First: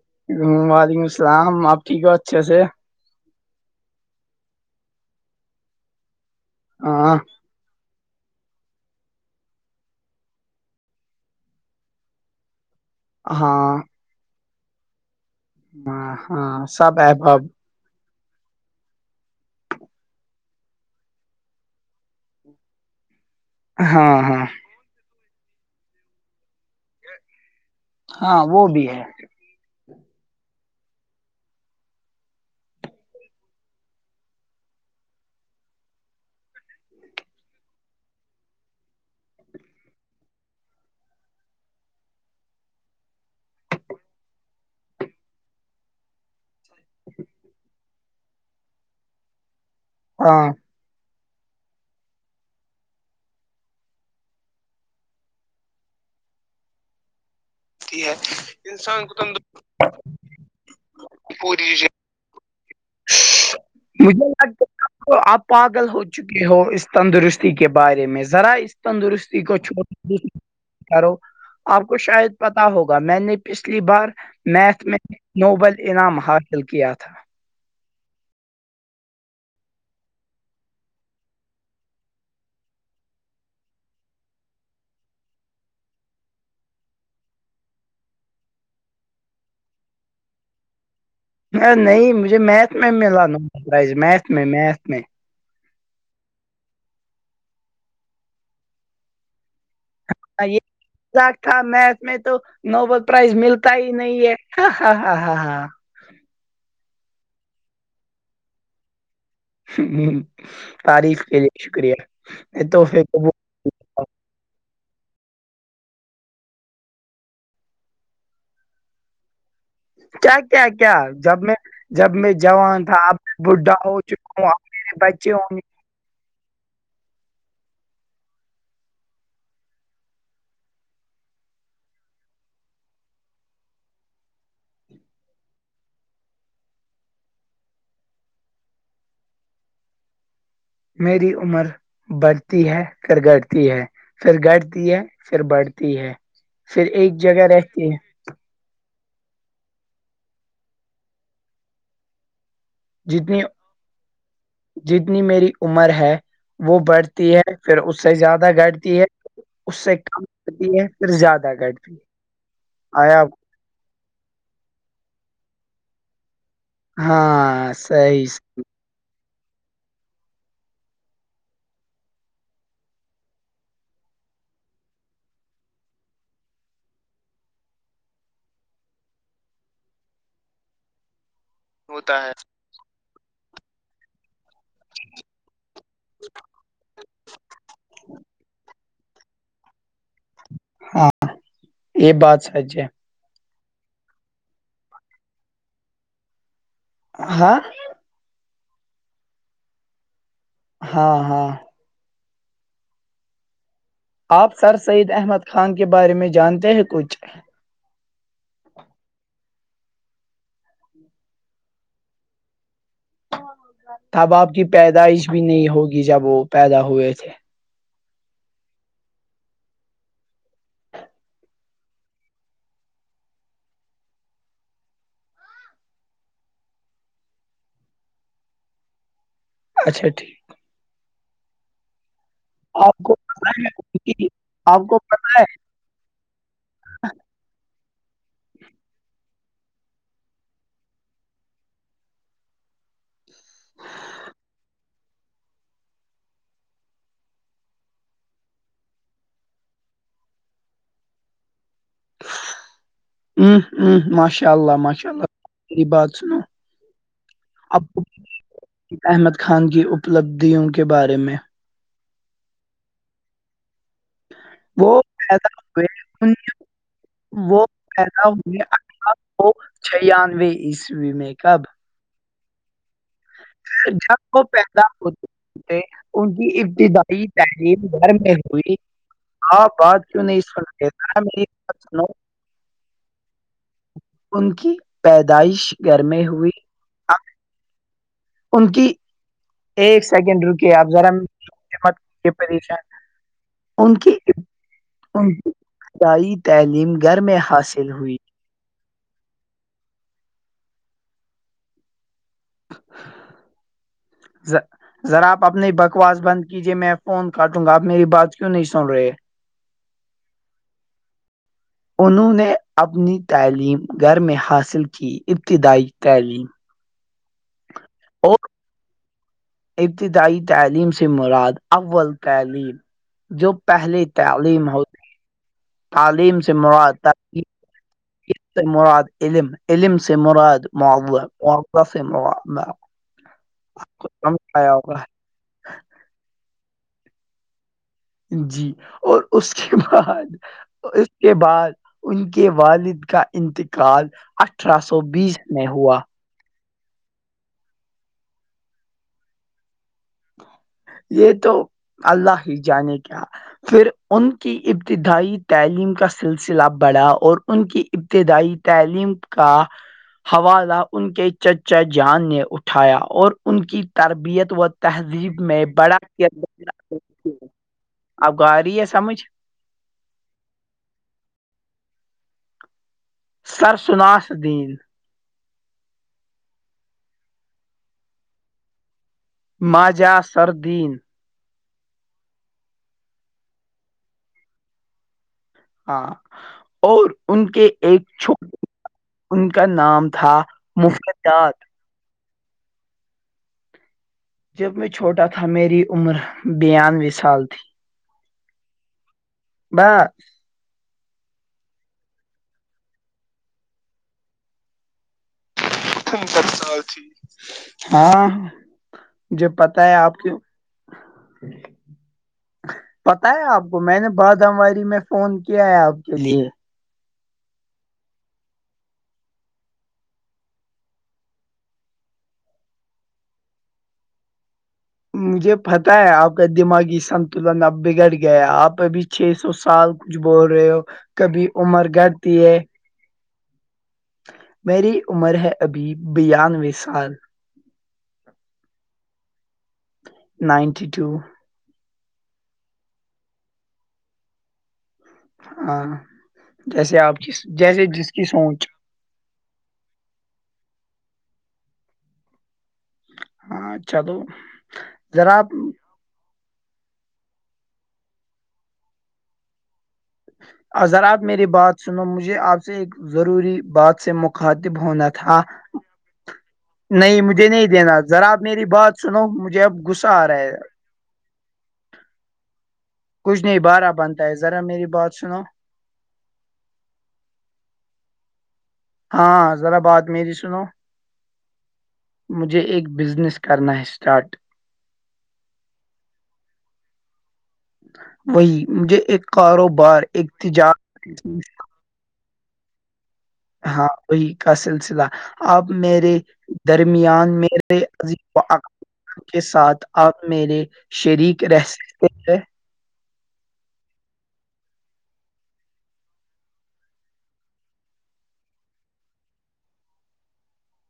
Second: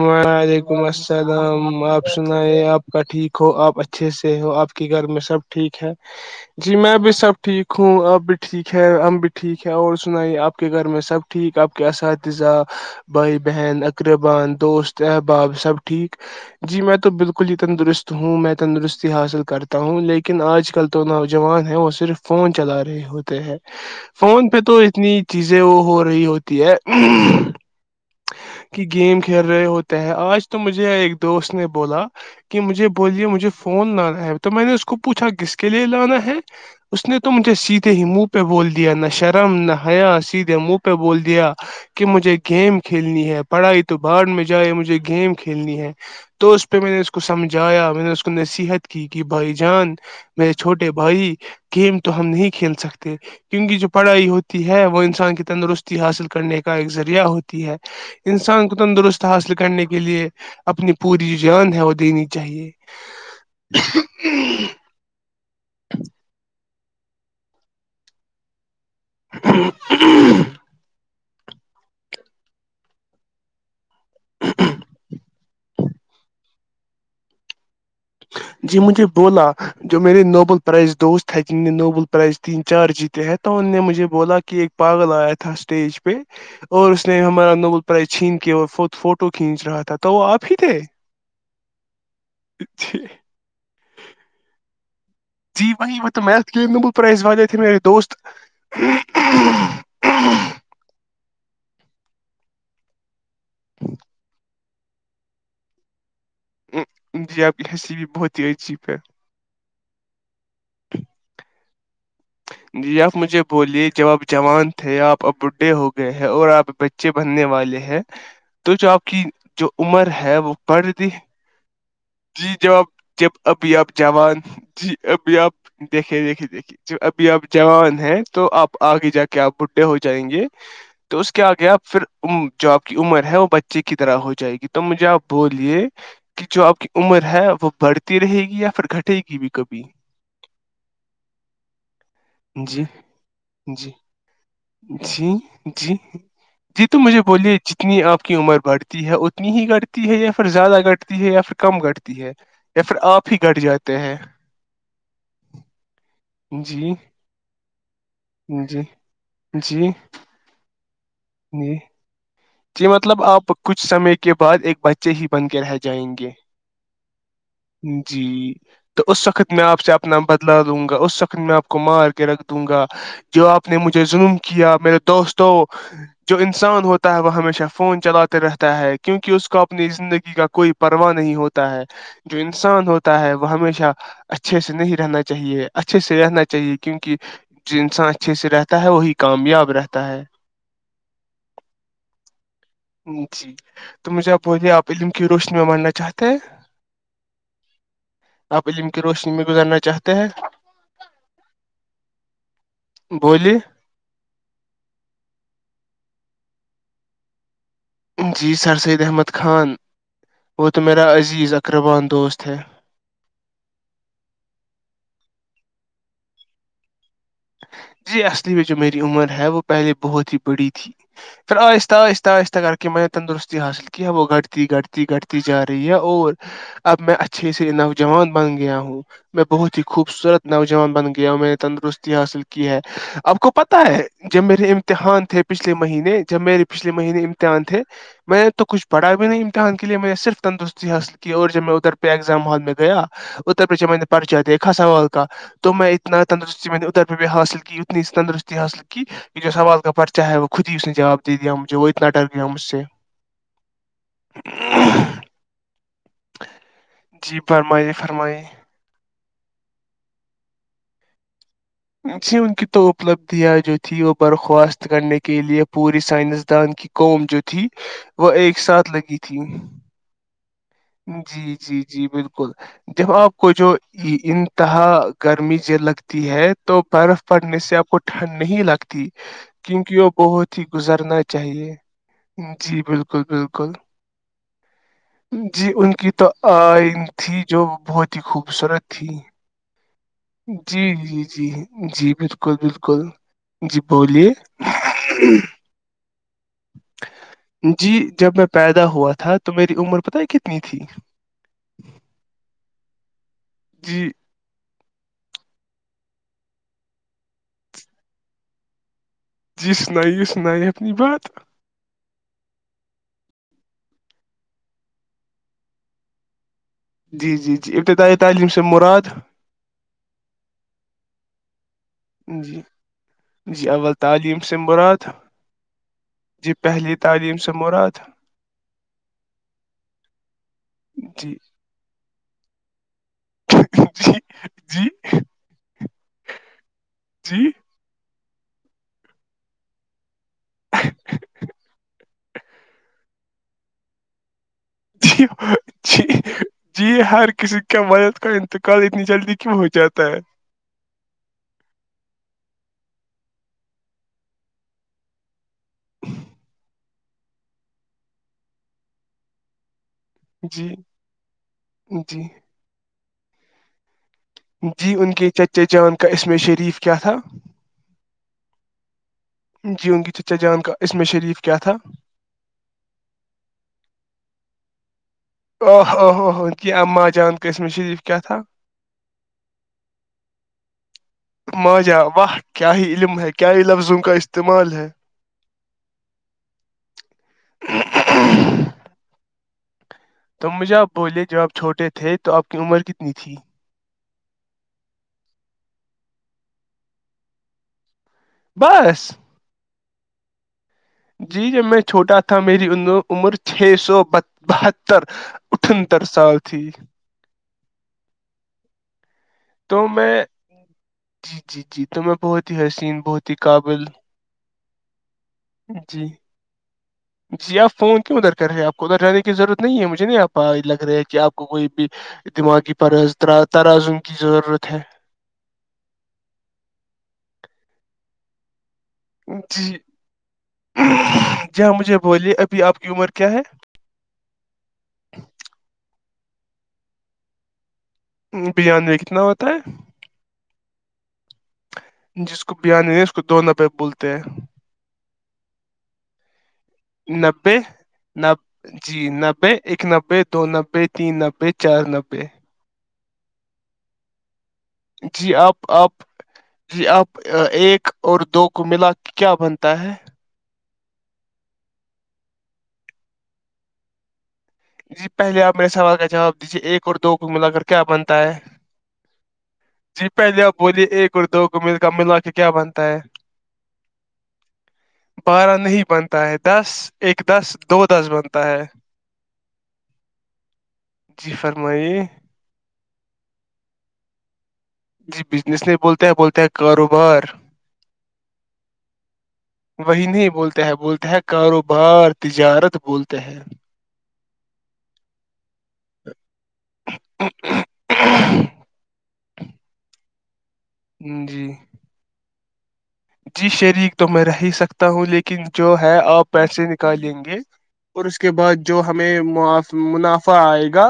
وعلیکم السلام ٹھیک آپ ہو اچھے سے سنائی آپ آ کا ٹھیک ہو آپ اچھے سے ہو آپ کے گھر میں سب ٹھیک ہے جی میں بھی ہاں سب ٹھیک ہوں ٹھیک ہے ہم بھی ٹھیک ہے اور سنائیے آپ کے گھر میں سب ٹھیک آپ کے اساتذہ بھائی ہاں بہن اقربان دوست احباب سب ہاں ٹھیک ہاں جی میں سب تو احباب بالکل ہی تندرست ہوں میں تندرستی حاصل کرتا ہوں لیکن آج کل تو نوجوان ہیں وہ صرف فون چلا رہے ہوتے ہیں ہاں ہاں فون پہ تو اتنی چیزیں وہ ہو رہی ہوتی ہے ہاں وہ بھی ہے گیم کھیل رہے ہوتے ہیں آج تو مجھے ایک دوست نے بولا کہ مجھے بولیے مجھے فون لانا ہے تو میں نے اس کو پوچھا کس کے لیے لانا ہے اس نے تو مجھے سیدھے ہی منہ پہ بول دیا نہ شرم نہ حیا سیدھے منہ پہ بول دیا کہ مجھے گیم کھیلنی ہے پڑھائی تو بعد میں جائے مجھے گیم کھیلنی ہے تو اس پہ میں نے اس کو سمجھایا میں نے اس کو نصیحت کی کہ بھائی جان ہاں میں چھوٹا ے بھائی گیم تو ہم نہیں کھیل سکتے کیونکہ جو پڑھائی ہوتی ہے وہ انسان کی تندرستی حاصل کرنے کا ایک ذریعہ ہوتی ہے انسان کو تندرست حاصل کرنے کے لیے اپنی پوری جو جان ہے وہ دینی چاہیے مجھے لگتا تو آپ پاگل ہو چکے ہو اس تندرستی کے بارے میں ذرا اس تندرستی گھو آپ کو شاید پتا ہوگا میں نے پچھلی بار میتھ میں نوبل انعام حاصل کیا تھا جی مجھے بولا جو میرے نوبل پرائز دوست ہے جن نے نوبل پرائز تین چار جیت کہتا ان نے مجھے بولا کہ ایک پاگل آیا تھا اسٹیج پہ اور اس نے ہمارا نوبل پرائز چھین کے اور فوٹو کھینچ رہا تھا تو وہ آپ ہی تھے نہیں مجھے میتھ میں ملا نوبل پرائز میتھ میں میتھ میں جی وہی تویتھ پز و ت میرے دوست مزق تھا میس میں تو نوبل پرائز ملتا ہی نہیں ہے ہ ہ ہ ہاں ہاں جی آپ کی ہنسی بھی بہت ہی عجیب ہے ہ تعریف کے لیے شکریہ جی تحفے آپ مجھے بولیے جب آپ جوان تھے آپ اب بوڈھے ہو گئے ہیں اور آپ بچے بننے والے ہیں تو چا آپ کی جو عمر کیا ہے وہ کیا پڑھ کیا رہ جب میں جب میں جی جاب جوان تھا جب میں اب بڈھا اب ہو جوان چکا ہوں اب جی میرے بچے ابھی آپ ہوں گے دیکھیے دیکھیے دیکھیے اب بھی اب جوان ہے تو آپ آگے جا کے آپ بڈھے ہو جائیں گے تو اس کے آ گیا پھر جو آپ کی عمر ہے وہ بچے کی طرح ہو جائے گی تو مجھے آپ بولیے کہ جو آپ کی عمر ہے وہ بڑھتی رہے گی یا پھر گھٹے گی بھی کبھی میری عمر بڑھتی ہے جی پھر گٹتی ہے جی پھر گڑتی ہے جی پھر بڑھتی جی ہے پھر جی تو ایک مجھے جگہ بولیے رہتی ہے جتنی آپ کی عمر بڑھتی ہے اتنی ہی گٹتی ہے یا پھر زیادہ گٹتی ہے یا پھر کم گٹتی ہے یا پھر آپ ہی جتنی گٹ جاتے ہیں جتنی میری عمر ہے وہ جی بڑھتی ہے پھر اس سے زیادہ جی گٹتی ہے اس جی سے کم کرتی ہے پھر زیادہ گر جی بھی [unintelligible] جی مطلب آپ کچھ سمے کے بعد ایک بچے ہی بن کے رہ جائیں گے ہاں سی جی تو اس وقت میں آپ سے اپنا بدلا دوں گا اس وخت میں آپ کو مار کے رکھ دوں گا جو آپ نے مجھے ظلم کیا میرے دوستوں جو انسان ہوتا ہے وہ ہمیشہ فون چلاتے رہتا ہے کیونکہ اس کو اپنی زندگی کا کوئی پرواہ نہیں ہوتا ہوتا ہے جو انسان ہوتا ہے وہ ہمیشہ اچھے سے نہیں رہنا چاہیے اچھے سے رہنا چاہیے کیونکہ انسان اچھے سے رہ ہے وہی کامیاب رہتا ہے ہاں یہ بات سچ ہے جی تو مجھے آپ بولیے آپ علم کی روشنی میں ماننا چاہتے ہیں ہاں آپ علم کی روشنی میں گزارنا چاہتے ہیں ہاں ہاں بولی آپ سر سید احمد خان کے بارے میں جانتے ہیں کچھ جی سر سید احمد خان وہ تو میرا عزیز اقربان دوست ہے تب آپ کی پیدائش بھی نہیں ہوگی جب وہ پیدا ہوئے تھے جی اصلی میں جو میری عمر ہے وہ پہلے بہت ہی بڑی تھی پھر آہستہ آہستہ آہستہ کر کے میں تندرستی حاصل ہے وہ گڑتی گڑتی گٹتی جا رہی ہے اور اب میں اچھے سے نوجوان بن گیا ہوں میں بہت ہی اچھا ٹھیک خوبصورت نوجوان بن گیا ہوں میں نے تندرستی حاصل کی ہے آپ کو پتا ہے جو میرے آپ کو امتحان پتا تھے پچھلے مہینے جب میرے پچھلے مہینے امتحان تھے میں نے تو کچھ پڑھا بھی نہیں امتحان کے لیے میں نے صرف تندرستی حاصل کی اور جب میں ادھر پہ ایگزام ہال میں گیا اوتر پھے میں پرچاتے کھا والولق کا تو ا تندرست حال کییت نے ا اس تندرستی حصل کی کہ جو سوال کا پرچہ ہے وہ خود ہی اس نے جواب دے دیا مجھے وہ اتنا ڈر گیا مجھ سے ہ ہ ماشاء اللہ ماشاء اللہ بات سنا جی اب فرمائیے فرمائیے [unintelligible] احمد خان کی اپلبدھیوں کے بارے میں سی انون کی تو اپلبدھی ہے جو تھی وہ برخواست وہ کرنے کے پیدا لیے ہوئے پوری ان- سائنسدان کی قوم جو وہ تھی وہ ایک ساتھ لگی تھی چھھیانوے ع جی جی جی بالکل جب آپ کو جو جب وہ انتہا پیدا گرمی ہوتے تھے لگتی ان ہے کی تو برف ابتدائی پڑنے سے تعلیم آپ کو گھر میں ٹھنڈ نہیں ہوئی لگتی آپ کیونک بات وہ کیوں نہیں بہت سن ہی رہے ذرا گزرنا میری چاہیے بات سنو جی بالکل بالکل ان کی پیدائش گھر میں ہوئی آئ تھی جو بہت ہی ان خوبصورت کی تھی ایک سیکنڈ رکے جی آپ ذرا جی مجھے جی مت جی کیجیے بالکل پریشان بالکل جی بولیے انسائی تعلیم گھر میں حاصل جی ہو جب میں پیدا ہوا تھا تو میری عمر پت کتنی تھی جی ز ذرا آپ اپنی بکواس بند کیجیے میں فون کاٹوں گا آپ میری بات کیوں نہیں سن رہے جی سنائیے سنائیے اپنی بات انہوں نے اپنی تعلیم گھر میں حاصل کی ابتدائی تعلیم جی جی جی ابتدائی اور تعلیم سے مراد ابتدائی تعلیم سے مراد اول جی تعلیم جو جی اول پہلی سے تعلیم ہوتی مراد تعلیم سے جی م پہلی تعلیم سے مراد سے مراد علم علم سے مراد معوع ہے جی مضہ سے جی کچ کم کھیا جی ہوگا جی جی اور اس کے بعد اس کے بعد ان کے والد کا انتقال اٹھارہ سو جی بیس میں ہوا جی جی ہر کسی کا مدد کا انتقال اتنی جلدی کیوں ہو جاتا ہے یہ تو اللہ ہی جانے کیا پھر ان کی ابتدائی تعلیم کا سلسلہ بڑھا اور ان کی ابتدائی تعلیم کا [inaudible] حوالہ ان کے چچا جی جان نے اٹھایا اور ان کی تربیت و جی ان کے تہذیب میں چچے جان بڑا کا عم کردار شریف کیا ادا تھا آپ کو آ رہی ہے سمجھ جی ان کی چچا جان کا عم شریف کیا تھا سرثناس الدین آہ آوہ آ کہ اماں جان قسم شریف کیا تھا ماجا سردین ماجا واہ کیا ہی علم ہے کیا ہی لفظ ان کا استعمال ہے ہاں اور ان کے ایک چھوٹے ان کا نام تھا تو مجھے آپ مفت بولے ج جب آپ چھوٹے تھے تو آپ کی عمر کتنی تھی جب میں چھوٹا تھا میری عمر بانوے سال تھی بس ب جی جب میں چھوٹا تھا میری عمر چھ سو بہتر اٹھنتر سال تھی ہاں مھے پت تو ہے آپ میں کی جی جی جی تو میں بہت ہی حسین بہت ہی قابل بادمواری میں فون کیا ہے آپ جی کے لیے [inaudible] جی آپ فون کیوں ادھر کر رہے ہیں آپ کو ادھر جانے کی ضرورت نہیں ہے مجھے نہیں آپ لگ رہا ہے کہ آپ کو کوئی بھی دماغی پر ترازم کی ضرورت ہے مجھے پتہ ہے آپ کا دماغی سنتلن اب بگڑ گیا ہے آپ ابھی چھ سو جی سال کچھ بول رہے ہو کبھی جہاں عمر مجھے بولیے گٹتی ہے ابھی آپ کی عمر کیا ہے میری عمر ہے ابھی بانوے سال بریانی میں کتنا ہوتا ہے نائنٹی ٹو جس کو بانی نہیں اس کو دو نفع بولتے ہیں ہاں جیسے آپ کی نبے جیسے جس کی سوچ نب جی نبے ایک نبے دو نبے تین نبے چار نوے ہاں چلو جی آپ آپ جی آپ ایک اور دو کو ملا کیا بنتا ہے ذراپ میری بات سنو مجھے آپ سے ایک ضروری بات سے مخاطب ہونا جی تھا پہلے آپ سوال کا جواب دیجیے ایک اور دو نہیں کو مجھے ملا کر نہیں کیا دینا بنتا ذرا ہے میری بات سنو مجھے اب غصہ آ رہا ہے ے ایک اور دو کو مل کر ملوا کے کیا بنتا ہے کچھ نہیں بارہ بنتا ہے ذرا میری بات سنو بارہ نہیں بنتا بتا ہے دس ایک دس دو دس بنتا ہے ہاں ذرا بات میری سنو جی فرمائیے مجھے ایک بزنس کرنا ہے اسٹارٹ جی بزنس نہیں بولتا ہے بولتا ہے کاروبار وہی مجھے ایک کاروبار ایک تجار بار تجارت بولتا ہے ہاں وہی کا سلسلہ اب میرے درمیان میرے کے ساتھ آپ میرے شریک جی رہ سکتے ہیں جی شریک تو میں رہ ہی سکتا ہوں لیکن جو ہے آپ پیسے نکالیں گے اور اس کے بعد جو ہمیں منافع آئے گا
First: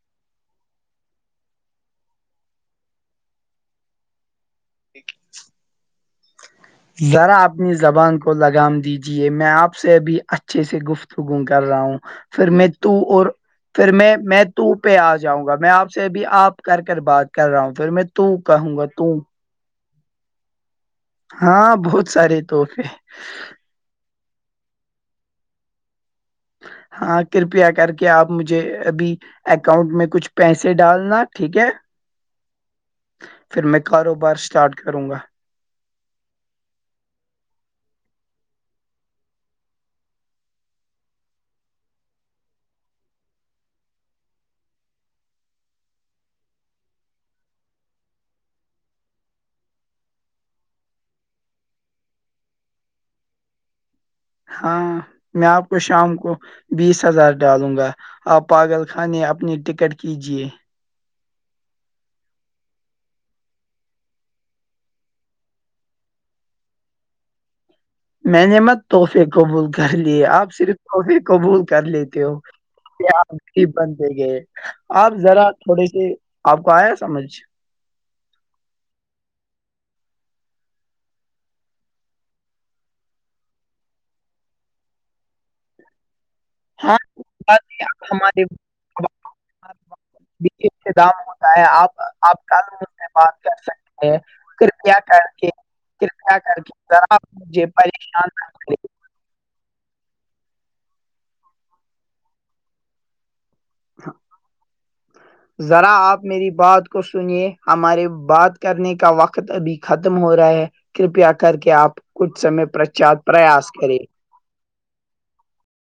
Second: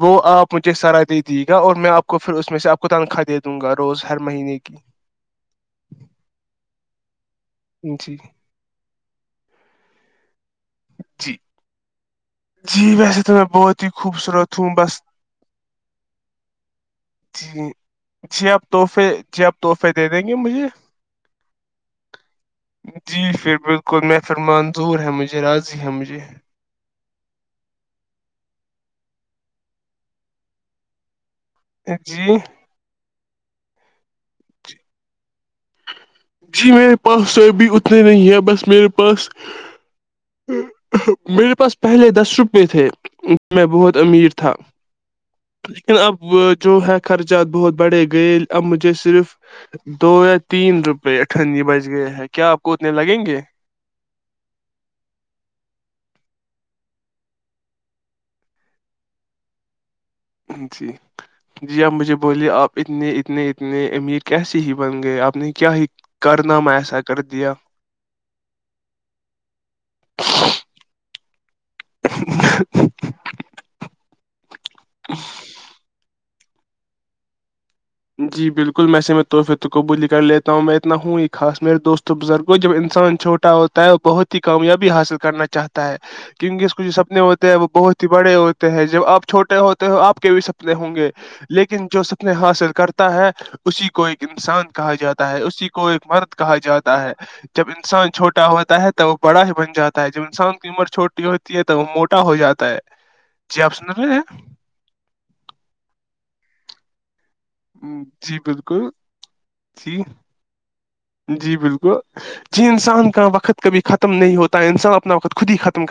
وہ آپ مجھے سرا دے دیجے گا اور میں آپ کو پھر اس میں سے آپ کو تنخواہ دے دوں گا روز ہر مہینے کی ٹھیک ذرا اپنی جی زبان کو لگام دیجیے میں آپ سے اب ا اچھے سے جی گفتگو کر رہا ہوں پھر میں تو جی ویسے اور میں بہت ہی پھر میں میں خوبصورت تو ہوں پہ بس آ جاؤں گا میں آپ سے بھی آپ کر کر بات کر رہا جی ہوں پھر میں تو جی آپ کہوں گا تحفے تو جی آپ تحفے دے دیں گے مجھے ہاں بہت سارے توحفے کوئی محفر منظور ہے مجھے راضی ہے مجھے ہاں کرپیا کر کے آپ مجھے ابھی اکاؤنٹ میں کچھ پیسے ڈالنا ٹھیک ہے جی پھر میں کاروبار اسٹارٹ کروں گا جی میرے پاس سب بھی اتنے نہیں ہے بس میرے پاس میرے پاس پہلے دس روپے تھے میں بہت امیر تھا لیکن اب جو ہے خرچات بہت بڑھے گئے اب مجھے صرف دو یا تین روپے اٹھنی بج گئے ہیں کیا آپ کو اتنے لگیں گے ہاں میں آپ کو شام کو بیس ہزار ڈالوں گا آپ پاگل خانے اپنی ٹکٹ کیجیے جی جی آپ مجھے بولیے آپ اتنے اتنے اتنے امیر کیسے ہی بن گئے آپ نے کیا ہی کر نام ایسا کر دیا میں نے مت تحفے قبول کر لیے آپ صرف تحفے قبول کر لیتے کہ ہو کیا ہی بندے گئے آپ ذرا تھوڑے سے آپ کو آیا سمجھ جی بالکل میںیسے میں تحفے قبولی کر لیتا ہوں میں اتنا ہوں خاص میرے دوست و بزرگوں جب انسان چھوٹے ا ہوتا ہے اور بہت ہی کامیابی حاصل کرنا چاہتا ہے کیونکہ اس کے جو ہاں سپنے کوئی ہوتے ہیں بات وہ نہیں بہت ہی آپ بڑے ہمارے ہوتے ہیں جب آپ چھوٹے ہوتے ہیں ہو آپ کے بھی سپنے ہوں گے- اختتام ہوتا ہے لیکن آپ جو سپنے آپ حاصل کل کر مجھ سے کرتا ہے بات کر اسی کو سکتے ہیں ایک انسان کرپیا کہا کر جاتا ہے کے اسی کو ایک مرد کرپیا کہا کر کے جاتا ہے ذرا مجھے جب انسان چھوٹے- پریشان چھوٹا نہ ہوتا کریں ہے تو وہ بڑا ہی بن جاتا ہے جب انسان کی عمر چھوٹی ہوتی ہے تو وہ موٹا ہو جاتا ہے- جی آپ سنر رہے ہیں- ذرا آپ میری بات کو سنیے- ہیں ہمارے جی بات بالکل کرنے کا وقت ابھی جی ختم ہو رہا ہے کرپیا جی کر کے بالکل آپ- کچھ جی سمے انسان پرچات کا وقت پریاس کبھی کریں ختم نہیں ہوتا ہے انسان اپنا وقت خود ہی ختم کرتا-